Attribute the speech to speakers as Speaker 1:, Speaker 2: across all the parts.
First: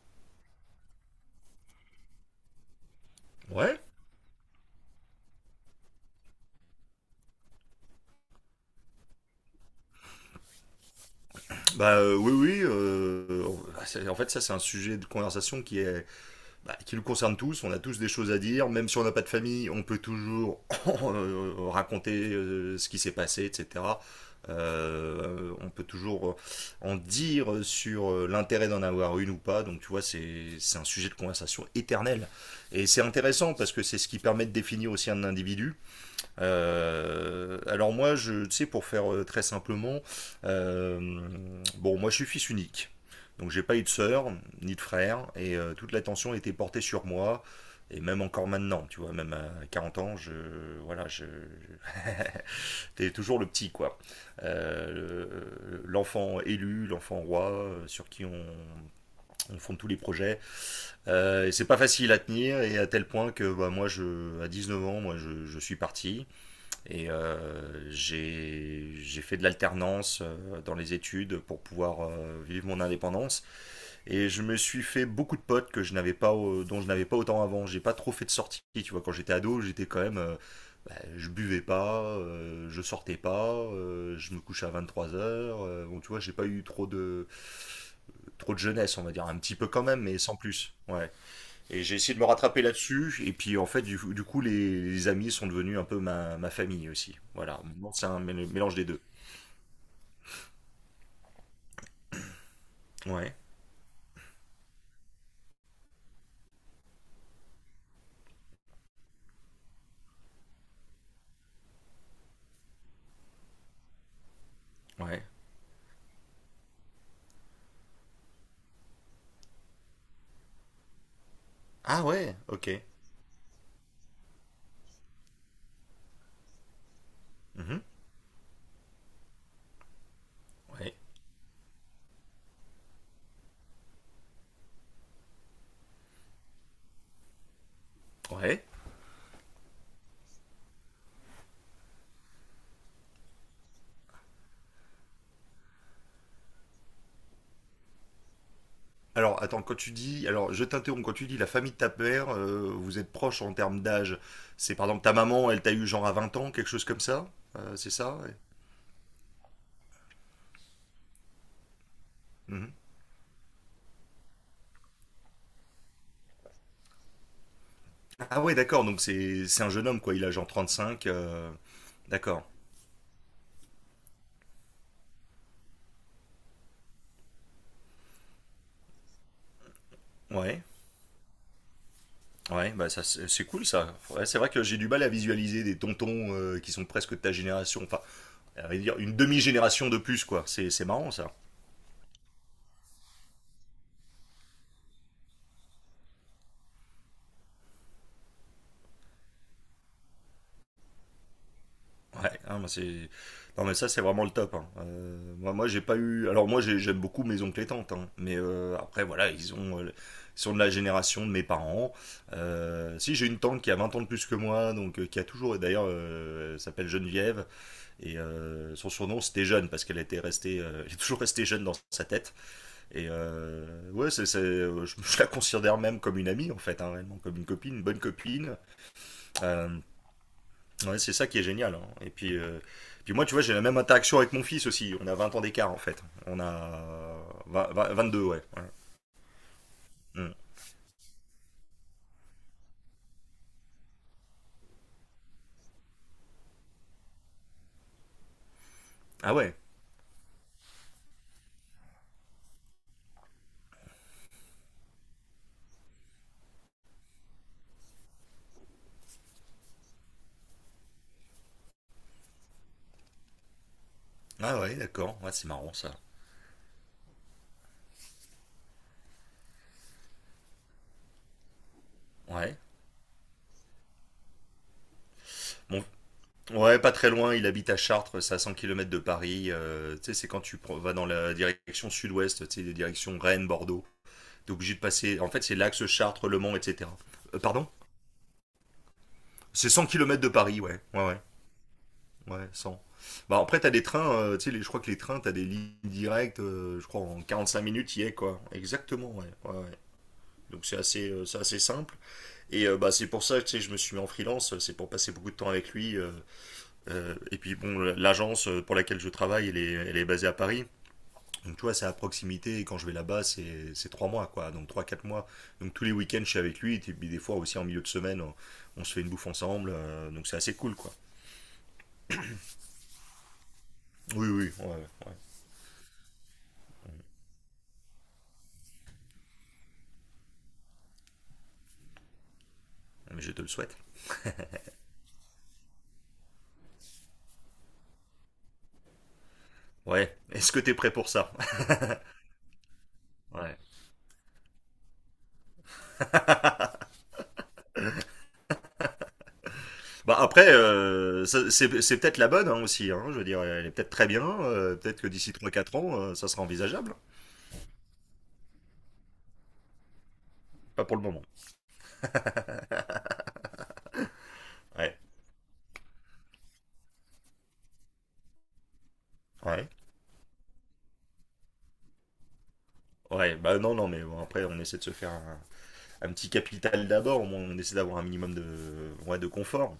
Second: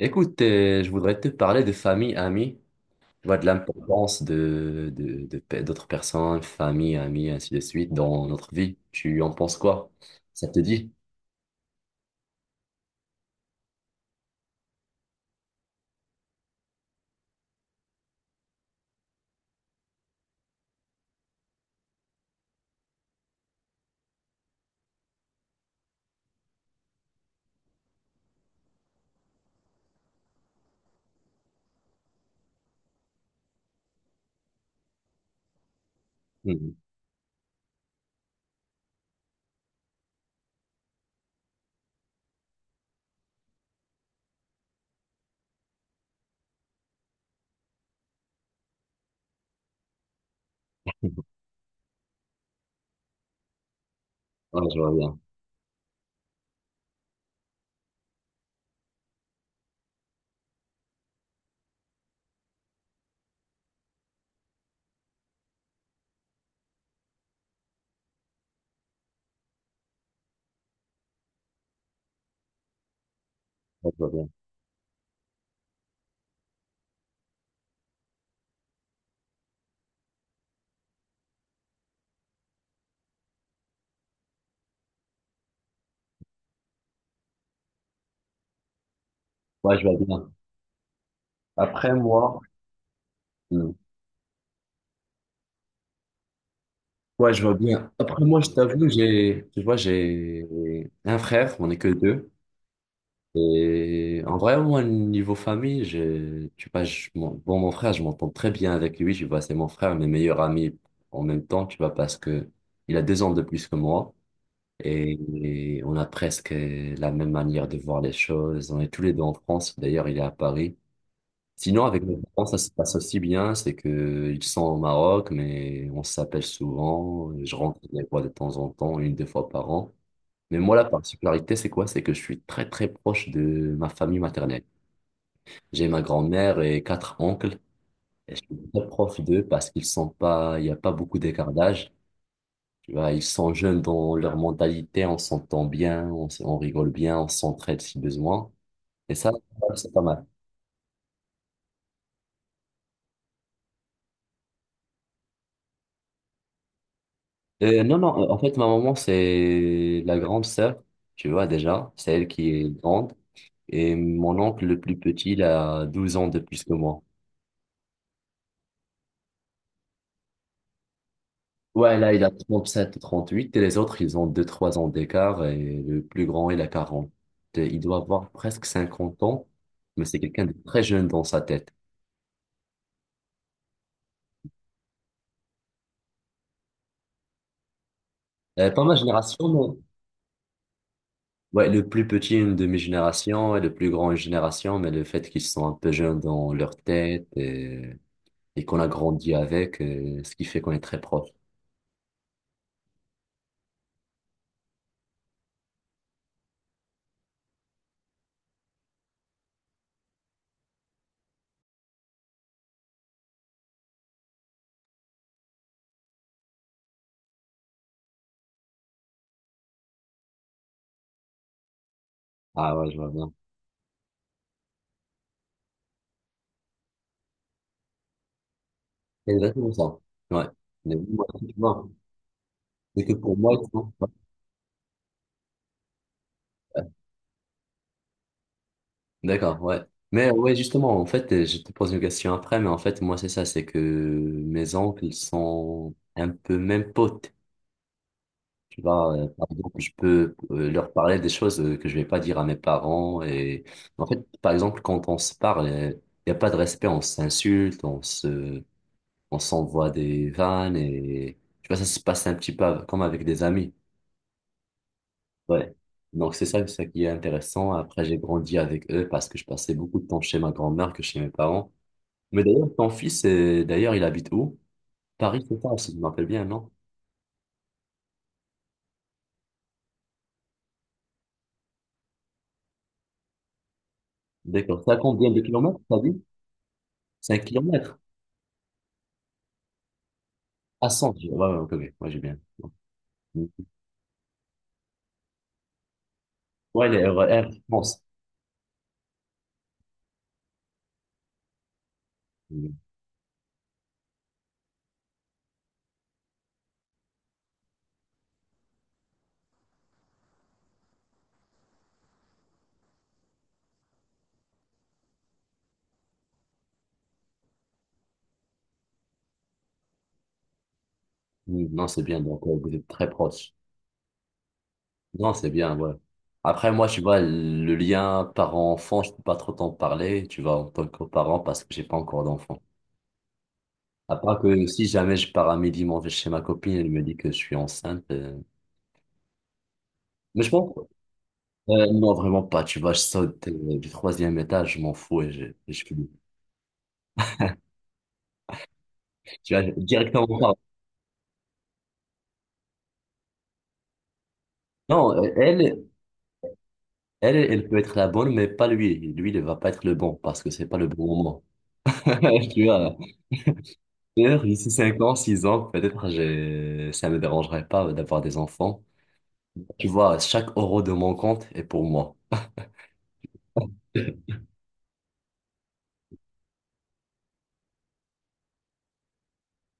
Speaker 1: Écoute, je voudrais te parler de famille, amis, tu vois, de
Speaker 2: Ouais,
Speaker 1: l'importance d'autres personnes, famille, amis, ainsi de suite, dans notre vie. Tu en penses quoi? Ça te dit?
Speaker 2: bah oui, oui. En fait, ça, c'est un sujet de conversation qui est, bah, qui nous concerne tous. On a tous des choses à dire, même si on n'a pas de famille, on peut toujours raconter ce qui s'est passé, etc. On peut toujours en dire sur l'intérêt d'en avoir une ou pas. Donc, tu vois, c'est un sujet de conversation éternel. Et c'est intéressant parce que c'est ce qui permet de définir aussi un individu.
Speaker 1: Mhm.
Speaker 2: Alors moi, je, tu sais, pour faire très simplement, euh, bon, moi je suis fils unique, donc j'ai pas eu de sœur ni de frère, et toute l'attention était portée sur moi, et même encore maintenant, tu vois, même à 40 ans, voilà, t'es toujours le petit, quoi.
Speaker 1: Ouais, je vois bien.
Speaker 2: L'enfant élu, l'enfant roi, sur qui on fonde tous les projets. Et c'est pas facile à tenir, et à tel point que bah, à 19 ans, moi je, suis parti. Et j'ai fait de l'alternance dans les études pour pouvoir vivre mon indépendance.
Speaker 1: Ouais, je vois
Speaker 2: Et
Speaker 1: bien.
Speaker 2: je me suis fait beaucoup de potes que je n'avais pas, dont je n'avais pas autant avant. J'ai pas trop fait de sorties. Tu vois, quand j'étais ado, j'étais quand même, bah, je buvais pas, je sortais pas, je me couchais à 23h. Bon, tu vois, j'ai pas eu trop de jeunesse, on va dire, un petit peu
Speaker 1: Ouais,
Speaker 2: quand
Speaker 1: je vois
Speaker 2: même, mais
Speaker 1: bien.
Speaker 2: sans plus. Ouais. Et
Speaker 1: Après
Speaker 2: j'ai essayé de me
Speaker 1: moi,
Speaker 2: rattraper là-dessus. Et puis en
Speaker 1: Hmm.
Speaker 2: fait, du coup, les amis sont devenus un peu ma famille aussi.
Speaker 1: Ouais, je vois
Speaker 2: Voilà,
Speaker 1: bien.
Speaker 2: maintenant c'est un
Speaker 1: Après moi, je
Speaker 2: mélange des
Speaker 1: t'avoue,
Speaker 2: deux.
Speaker 1: j'ai, tu vois, j'ai un frère, on est que 2.
Speaker 2: Ouais,
Speaker 1: Et en vrai, moi, niveau famille, j'ai, tu vois, mon frère, je m'entends très bien avec lui. Tu vois, c'est mon frère, mes meilleurs amis en même temps, tu vois, parce que il a 2 ans de plus que moi et,
Speaker 2: ouais.
Speaker 1: et on a presque la même manière de voir les choses. On est tous les deux en France. D'ailleurs, il est à Paris. Sinon,
Speaker 2: Ah
Speaker 1: avec mes
Speaker 2: ouais,
Speaker 1: parents, ça se
Speaker 2: ok.
Speaker 1: passe aussi bien. C'est que ils sont au Maroc, mais on s'appelle souvent. Je rentre
Speaker 2: Mhm.
Speaker 1: les vois de temps en temps, 1, 2 fois par an. Mais moi, la
Speaker 2: Ouais,
Speaker 1: particularité, c'est quoi? C'est que je suis très, très proche de ma famille maternelle. J'ai ma grand-mère et 4 oncles. Et je suis
Speaker 2: ouais.
Speaker 1: très proche d'eux parce qu'ils sont pas, il n'y a pas beaucoup d'écart d'âge. Tu vois, ils sont jeunes dans leur mentalité, on s'entend bien, on rigole bien, on s'entraide si besoin. Et ça,
Speaker 2: Alors attends, quand tu
Speaker 1: c'est pas mal.
Speaker 2: dis, alors je t'interromps, quand tu dis la famille de ta mère, vous êtes proches en termes d'âge. C'est par exemple ta maman, elle t'a eu genre à 20 ans, quelque chose comme ça. C'est
Speaker 1: Non, non,
Speaker 2: ça ouais.
Speaker 1: en fait, ma maman, c'est la grande sœur, tu vois, déjà. C'est elle qui est
Speaker 2: Mhm.
Speaker 1: grande. Et mon oncle, le plus petit, il a 12 ans de plus que moi.
Speaker 2: Ah ouais, d'accord, donc c'est un jeune homme quoi, il a genre 35.
Speaker 1: Ouais, là, il a
Speaker 2: D'accord,
Speaker 1: 37 38 et les autres, ils ont 2 3 ans d'écart et le plus grand, il a 40. Et il doit avoir presque 50 ans, mais c'est quelqu'un de
Speaker 2: ouais.
Speaker 1: très jeune dans sa tête.
Speaker 2: Ouais, bah ça c'est cool ça. Ouais, c'est vrai que j'ai du mal à visualiser des tontons qui sont presque de ta génération, enfin, à vrai
Speaker 1: Pas ma
Speaker 2: dire une
Speaker 1: génération, non.
Speaker 2: demi-génération de plus quoi. C'est marrant ça.
Speaker 1: Ouais, le plus petit, une demi-génération et le plus grand, une génération, mais le fait qu'ils sont un peu jeunes dans leur tête et qu'on a grandi avec, ce qui fait qu'on est très proche.
Speaker 2: Ouais, hein, moi, c'est non mais ça c'est vraiment le top, hein. Moi, j'ai pas eu, alors j'aime beaucoup mes oncles et tantes, hein. Mais après voilà ils sont de la génération de mes parents. Si j'ai une tante qui a 20 ans de plus que moi, donc qui a toujours, d'ailleurs elle s'appelle Geneviève et son surnom c'était Jeune parce qu'elle était restée, elle est toujours restée jeune dans sa tête.
Speaker 1: Ah ouais, je vois
Speaker 2: Et
Speaker 1: bien.
Speaker 2: ouais, je la considère même comme une amie en fait, hein, réellement, comme une copine, une bonne copine.
Speaker 1: C'est
Speaker 2: Euh,
Speaker 1: exactement ça. Ouais. Mais
Speaker 2: ouais, c'est
Speaker 1: moi,
Speaker 2: ça qui est
Speaker 1: tu
Speaker 2: génial, hein.
Speaker 1: vois,
Speaker 2: Et puis, euh,
Speaker 1: c'est que
Speaker 2: puis moi, tu
Speaker 1: pour
Speaker 2: vois, j'ai
Speaker 1: moi,
Speaker 2: la
Speaker 1: tu
Speaker 2: même
Speaker 1: vois,
Speaker 2: interaction avec mon fils aussi. On a 20 ans d'écart en fait. On a deux ouais. Ouais.
Speaker 1: d'accord, ouais. Mais
Speaker 2: Mm.
Speaker 1: ouais, justement, en fait, je te pose une question après, mais en fait, moi, c'est ça, c'est que mes oncles sont un peu même potes. Tu vois,
Speaker 2: Ah
Speaker 1: par
Speaker 2: ouais.
Speaker 1: exemple, je peux leur parler des choses que je vais pas dire à mes parents. Et en fait, par exemple, quand on se parle, il n'y a pas de respect, on s'envoie des vannes et tu vois, ça se passe un petit peu comme avec des amis.
Speaker 2: Ah ouais, d'accord. Ouais, c'est marrant
Speaker 1: Ouais.
Speaker 2: ça.
Speaker 1: Donc, c'est ça qui est intéressant. Après, j'ai grandi avec eux parce que je passais beaucoup de temps chez ma grand-mère que chez mes parents. Mais
Speaker 2: Ouais.
Speaker 1: d'ailleurs, ton fils, d'ailleurs, il habite où? Paris, c'est ça,
Speaker 2: Bon,
Speaker 1: si je me rappelle bien, non?
Speaker 2: ouais, pas très loin. Il habite à Chartres, c'est à 100 km de Paris. Tu sais, c'est quand tu vas dans la direction sud-ouest, tu sais, direction Rennes, Bordeaux. T'es obligé de
Speaker 1: D'accord. Ça
Speaker 2: passer. En
Speaker 1: combien de
Speaker 2: fait, c'est
Speaker 1: kilomètres,
Speaker 2: l'axe
Speaker 1: t'as dit?
Speaker 2: Chartres, Le Mans, etc.
Speaker 1: cinq
Speaker 2: Pardon?
Speaker 1: kilomètres.
Speaker 2: C'est 100 km de Paris, ouais.
Speaker 1: À
Speaker 2: Ouais,
Speaker 1: 100.
Speaker 2: ouais.
Speaker 1: Ouais, ouais, ok, ok. Moi, j'ai bien.
Speaker 2: Ouais, 100. Bah, après, t'as des trains, tu sais, je crois que les trains, t'as des lignes directes, je
Speaker 1: Ouais,
Speaker 2: crois,
Speaker 1: les
Speaker 2: en
Speaker 1: RER, je
Speaker 2: 45 minutes,
Speaker 1: pense.
Speaker 2: y est, quoi. Exactement, ouais. Ouais, ouais. Donc, c'est assez simple. Et
Speaker 1: Mm.
Speaker 2: bah, c'est pour ça que, tu sais, je me suis mis en freelance, c'est pour passer beaucoup de temps avec lui. Et puis, bon, l'agence pour laquelle je travaille, elle est basée à Paris. Donc, tu vois, c'est à proximité, et quand je vais là-bas, c'est 3 mois, quoi. Donc, 3, 4 mois. Donc, tous les week-ends, je suis avec lui, et puis des fois aussi en milieu de semaine, on se fait une bouffe ensemble. Donc, c'est assez cool, quoi.
Speaker 1: Mm. Non, c'est bien, donc vous êtes très proches.
Speaker 2: Oui, oui, ouais, ouais.
Speaker 1: Non, c'est bien, ouais. Après, moi, tu vois, le lien parent-enfant, je peux pas trop t'en parler, tu vois, en tant que parent, parce que j'ai pas encore d'enfant.
Speaker 2: Mais je te le souhaite.
Speaker 1: À part que si jamais je pars à midi manger chez ma copine, elle me dit que je suis enceinte.
Speaker 2: Ouais.
Speaker 1: Mais je
Speaker 2: Est-ce que
Speaker 1: pense,
Speaker 2: t'es prêt pour ça?
Speaker 1: Non, vraiment pas. Tu vois, je saute
Speaker 2: Ouais.
Speaker 1: du 3e étage, je m'en fous et je finis. Tu vois,
Speaker 2: Bah
Speaker 1: directement
Speaker 2: après,
Speaker 1: pas.
Speaker 2: c'est peut-être la bonne hein, aussi, hein, je veux dire, elle est peut-être très bien. Peut-être que
Speaker 1: Non,
Speaker 2: d'ici trois quatre ans, ça sera envisageable.
Speaker 1: elle peut être la bonne, mais pas lui. Lui, ne va pas être le bon parce que c'est pas
Speaker 2: Pas
Speaker 1: le
Speaker 2: pour le
Speaker 1: bon
Speaker 2: moment.
Speaker 1: moment. Tu vois, d'ailleurs, d'ici
Speaker 2: Ouais.
Speaker 1: 5 ans, 6 ans, peut-être, j'ai... ça me dérangerait pas d'avoir des enfants.
Speaker 2: Ouais.
Speaker 1: Tu vois, chaque euro de mon compte est pour moi.
Speaker 2: Ouais, bah non, non, mais bon, après, on essaie de se faire un petit capital d'abord. Au moins, on essaie d'avoir un minimum de, ouais, de confort.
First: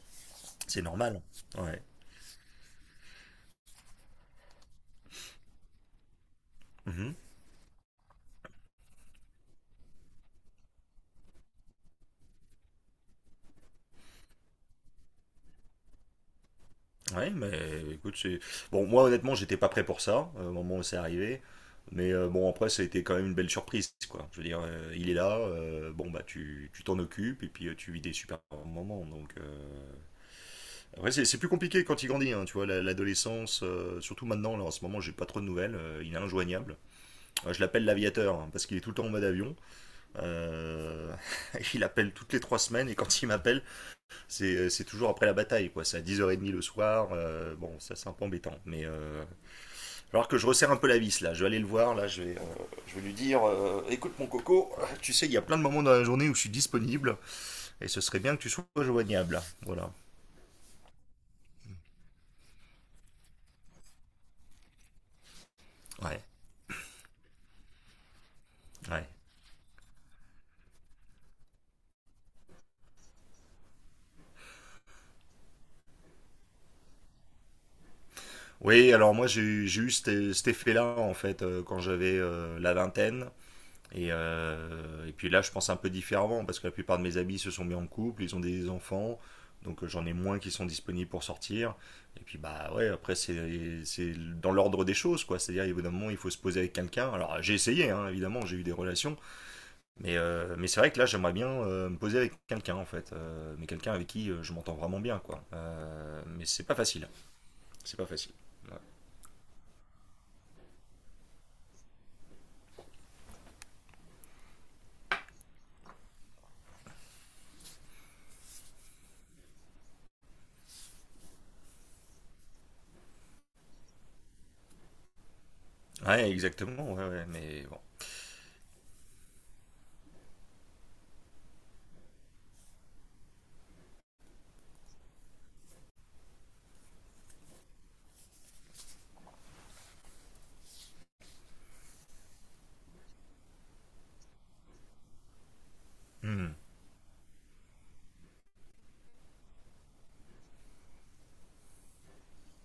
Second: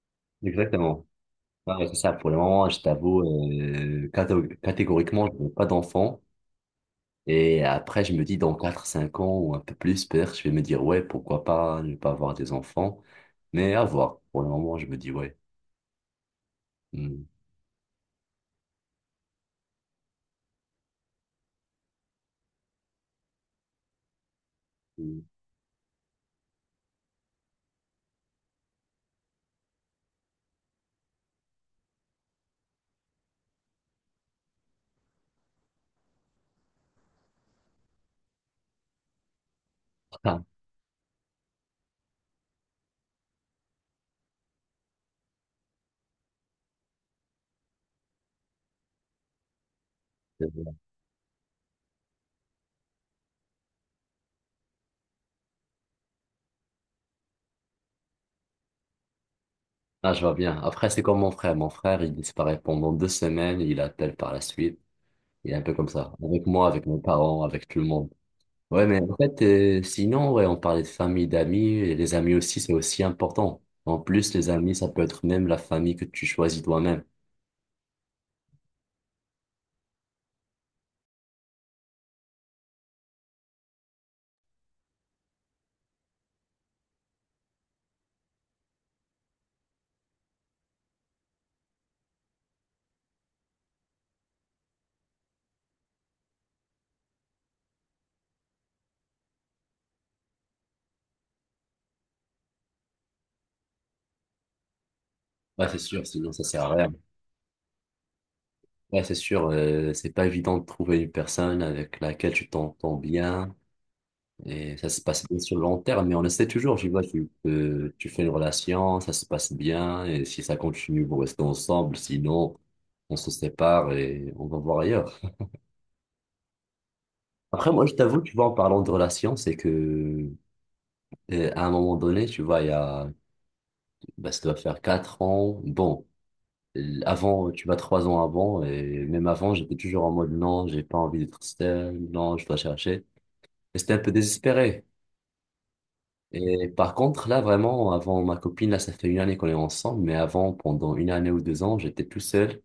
Speaker 2: C'est
Speaker 1: Exactement.
Speaker 2: normal. Ouais.
Speaker 1: Ouais, c'est ça. Pour le moment, je t'avoue, catégoriquement, je n'ai pas d'enfant.
Speaker 2: Mhm.
Speaker 1: Et après, je me dis, dans 4 5 ans ou un peu plus, peut-être, je vais me dire, ouais, pourquoi pas ne pas avoir des enfants. Mais à voir. Pour le moment, je me dis, ouais. Hmm.
Speaker 2: Ouais, mais écoute, Bon, moi honnêtement, j'étais pas prêt pour ça, au moment où c'est arrivé. Mais bon, après, ça a été quand même une belle surprise, quoi. Je veux dire, il est là, bon, bah, tu t'en occupes, et puis tu vis des super moments, donc... Après, c'est plus compliqué quand il grandit, hein, tu vois, l'adolescence, surtout maintenant, là, en ce moment, j'ai pas trop de nouvelles, il est injoignable. Je l'appelle l'aviateur, hein, parce qu'il est tout le temps en mode avion.
Speaker 1: Mm. Ah,
Speaker 2: Euh, Il appelle toutes les 3 semaines, et quand il m'appelle, c'est toujours après la bataille, quoi. C'est à 10h30 le soir. Bon, ça, c'est un peu embêtant. Mais alors que je
Speaker 1: c'est
Speaker 2: resserre
Speaker 1: bien.
Speaker 2: un peu la vis, là. Je vais aller le voir, là. Je vais lui dire Écoute, mon coco, tu sais, il y a plein de moments dans la journée où je suis disponible et ce serait bien que tu sois joignable. Voilà.
Speaker 1: Ah, je vois bien. Après, c'est comme mon frère. Mon frère, il disparaît pendant 2 semaines, il appelle par la suite. Il est un peu comme ça.
Speaker 2: Ouais,
Speaker 1: Avec moi, avec mes parents, avec tout le monde. Ouais, mais
Speaker 2: ouais.
Speaker 1: en fait, sinon, ouais, on parlait de famille, d'amis, et les amis aussi, c'est aussi important. En plus, les amis, ça peut être même la famille que tu choisis toi-même.
Speaker 2: Oui, alors moi, j'ai eu cet effet-là, en fait, quand j'avais la vingtaine. Et puis là, je pense un peu différemment parce que la plupart de mes amis se sont mis en couple, ils ont des enfants, donc j'en ai moins qui sont disponibles pour sortir. Et puis bah ouais, après c'est dans l'ordre des choses quoi. C'est-à-dire évidemment il faut se poser avec quelqu'un. Alors j'ai essayé hein, évidemment, j'ai eu des relations, mais c'est vrai que là j'aimerais bien me poser avec quelqu'un en fait. Mais quelqu'un avec qui je m'entends vraiment bien quoi.
Speaker 1: Ouais, c'est sûr, sinon ça
Speaker 2: Mais
Speaker 1: sert
Speaker 2: c'est
Speaker 1: à
Speaker 2: pas
Speaker 1: rien.
Speaker 2: facile, c'est pas facile. Ouais.
Speaker 1: Ouais, c'est sûr, c'est pas évident de trouver une personne avec laquelle tu t'entends bien et ça se passe bien sur le long terme, mais on essaie toujours, tu vois, tu fais une relation, ça se passe bien et si ça continue, vous restez ensemble, sinon on se sépare et on va voir ailleurs.
Speaker 2: Ouais, exactement, ouais ouais, mais
Speaker 1: Après,
Speaker 2: bon.
Speaker 1: moi, je t'avoue, tu vois, en parlant de relation, c'est que à un moment donné, tu vois, il y a, bah, ça doit faire 4 ans, bon. Avant, tu vas 3 ans avant, et même avant, j'étais toujours en mode non, j'ai pas envie d'être seul, non, je dois chercher. Et c'était un peu désespéré.
Speaker 2: Hmm.
Speaker 1: Et par contre, là, vraiment, avant ma copine, là, ça fait une année qu'on est ensemble, mais avant, pendant une année ou 2 ans, j'étais tout seul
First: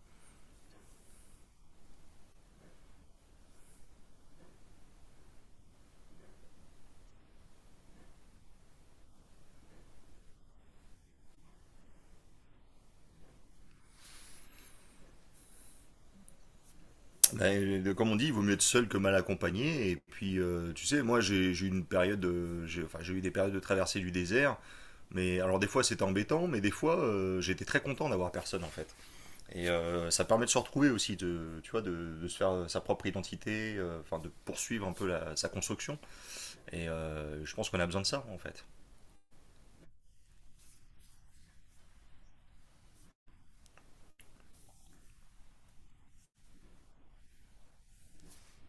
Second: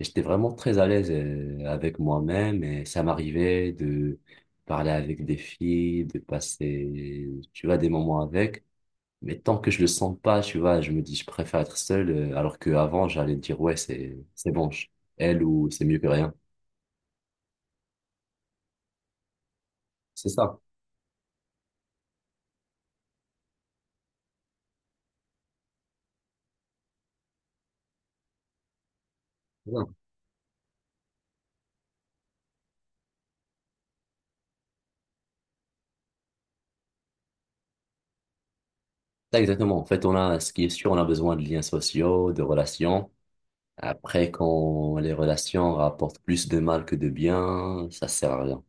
Speaker 1: et j'étais vraiment très à l'aise avec moi-même et ça m'arrivait de parler avec des filles, de passer, tu vois, des moments avec. Mais tant que je le sens pas, tu vois, je me dis, je préfère être seul, alors qu'avant, j'allais dire, ouais, c'est bon, elle ou c'est mieux que rien.
Speaker 2: Ben, comme on dit, il vaut mieux être seul que mal accompagné. Et
Speaker 1: C'est
Speaker 2: puis,
Speaker 1: ça.
Speaker 2: tu sais, moi, j'ai eu une période, de- j'ai enfin, j'ai eu des périodes de traversée du désert. Mais alors, des fois, c'était embêtant, mais des fois, j'étais très content d'avoir personne, en fait. Et
Speaker 1: C'est
Speaker 2: ça permet de se retrouver aussi, tu vois, de se faire sa propre identité, enfin, de poursuivre un peu sa construction. Et je pense qu'on a besoin de ça, en fait.
Speaker 1: ça, exactement. En fait, on a, ce qui est sûr, on a besoin de liens sociaux, de relations. Après, quand les relations rapportent plus de mal que de bien, ça sert à rien.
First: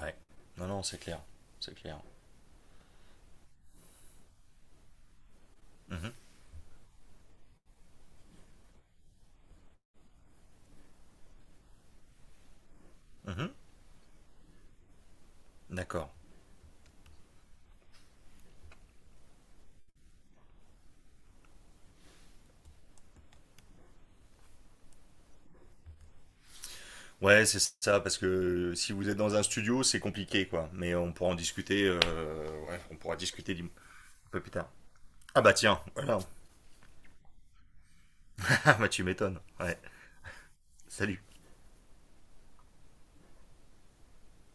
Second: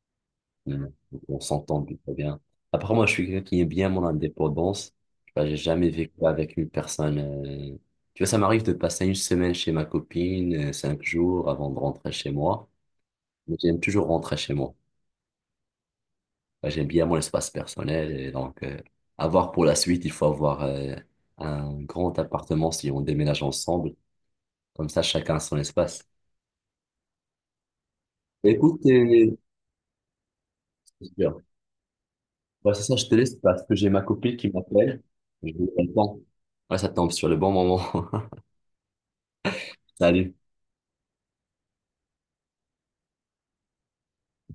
Speaker 2: Ouais. Non, non,
Speaker 1: Mm.
Speaker 2: c'est clair.
Speaker 1: On
Speaker 2: C'est
Speaker 1: s'entend
Speaker 2: clair.
Speaker 1: plutôt bien. Après, moi, je suis quelqu'un qui aime bien mon indépendance. Tu vois, j'ai jamais
Speaker 2: Mhm.
Speaker 1: vécu avec une personne. Tu vois, ça m'arrive de passer une semaine chez ma copine, 5 jours avant de rentrer chez moi.
Speaker 2: Mhm.
Speaker 1: Mais j'aime toujours rentrer chez moi.
Speaker 2: D'accord.
Speaker 1: Moi, j'aime bien mon espace personnel. Et donc, à voir pour la suite, il faut avoir un grand appartement si on déménage ensemble. Comme ça, chacun a son espace.
Speaker 2: Ouais, c'est ça, parce que
Speaker 1: Écoute,
Speaker 2: si vous êtes dans un studio, c'est compliqué, quoi. Mais on pourra en discuter,
Speaker 1: bah,
Speaker 2: ouais,
Speaker 1: c'est ça,
Speaker 2: on
Speaker 1: je te
Speaker 2: pourra
Speaker 1: laisse
Speaker 2: discuter
Speaker 1: parce que j'ai
Speaker 2: un
Speaker 1: ma copine
Speaker 2: peu
Speaker 1: qui
Speaker 2: plus tard.
Speaker 1: m'appelle.
Speaker 2: Ah
Speaker 1: Je
Speaker 2: bah
Speaker 1: vais
Speaker 2: tiens,
Speaker 1: prendre le
Speaker 2: voilà.
Speaker 1: temps. Ouais, ça tombe sur le bon moment.
Speaker 2: Ah bah tu m'étonnes. Ouais,
Speaker 1: Salut.
Speaker 2: salut.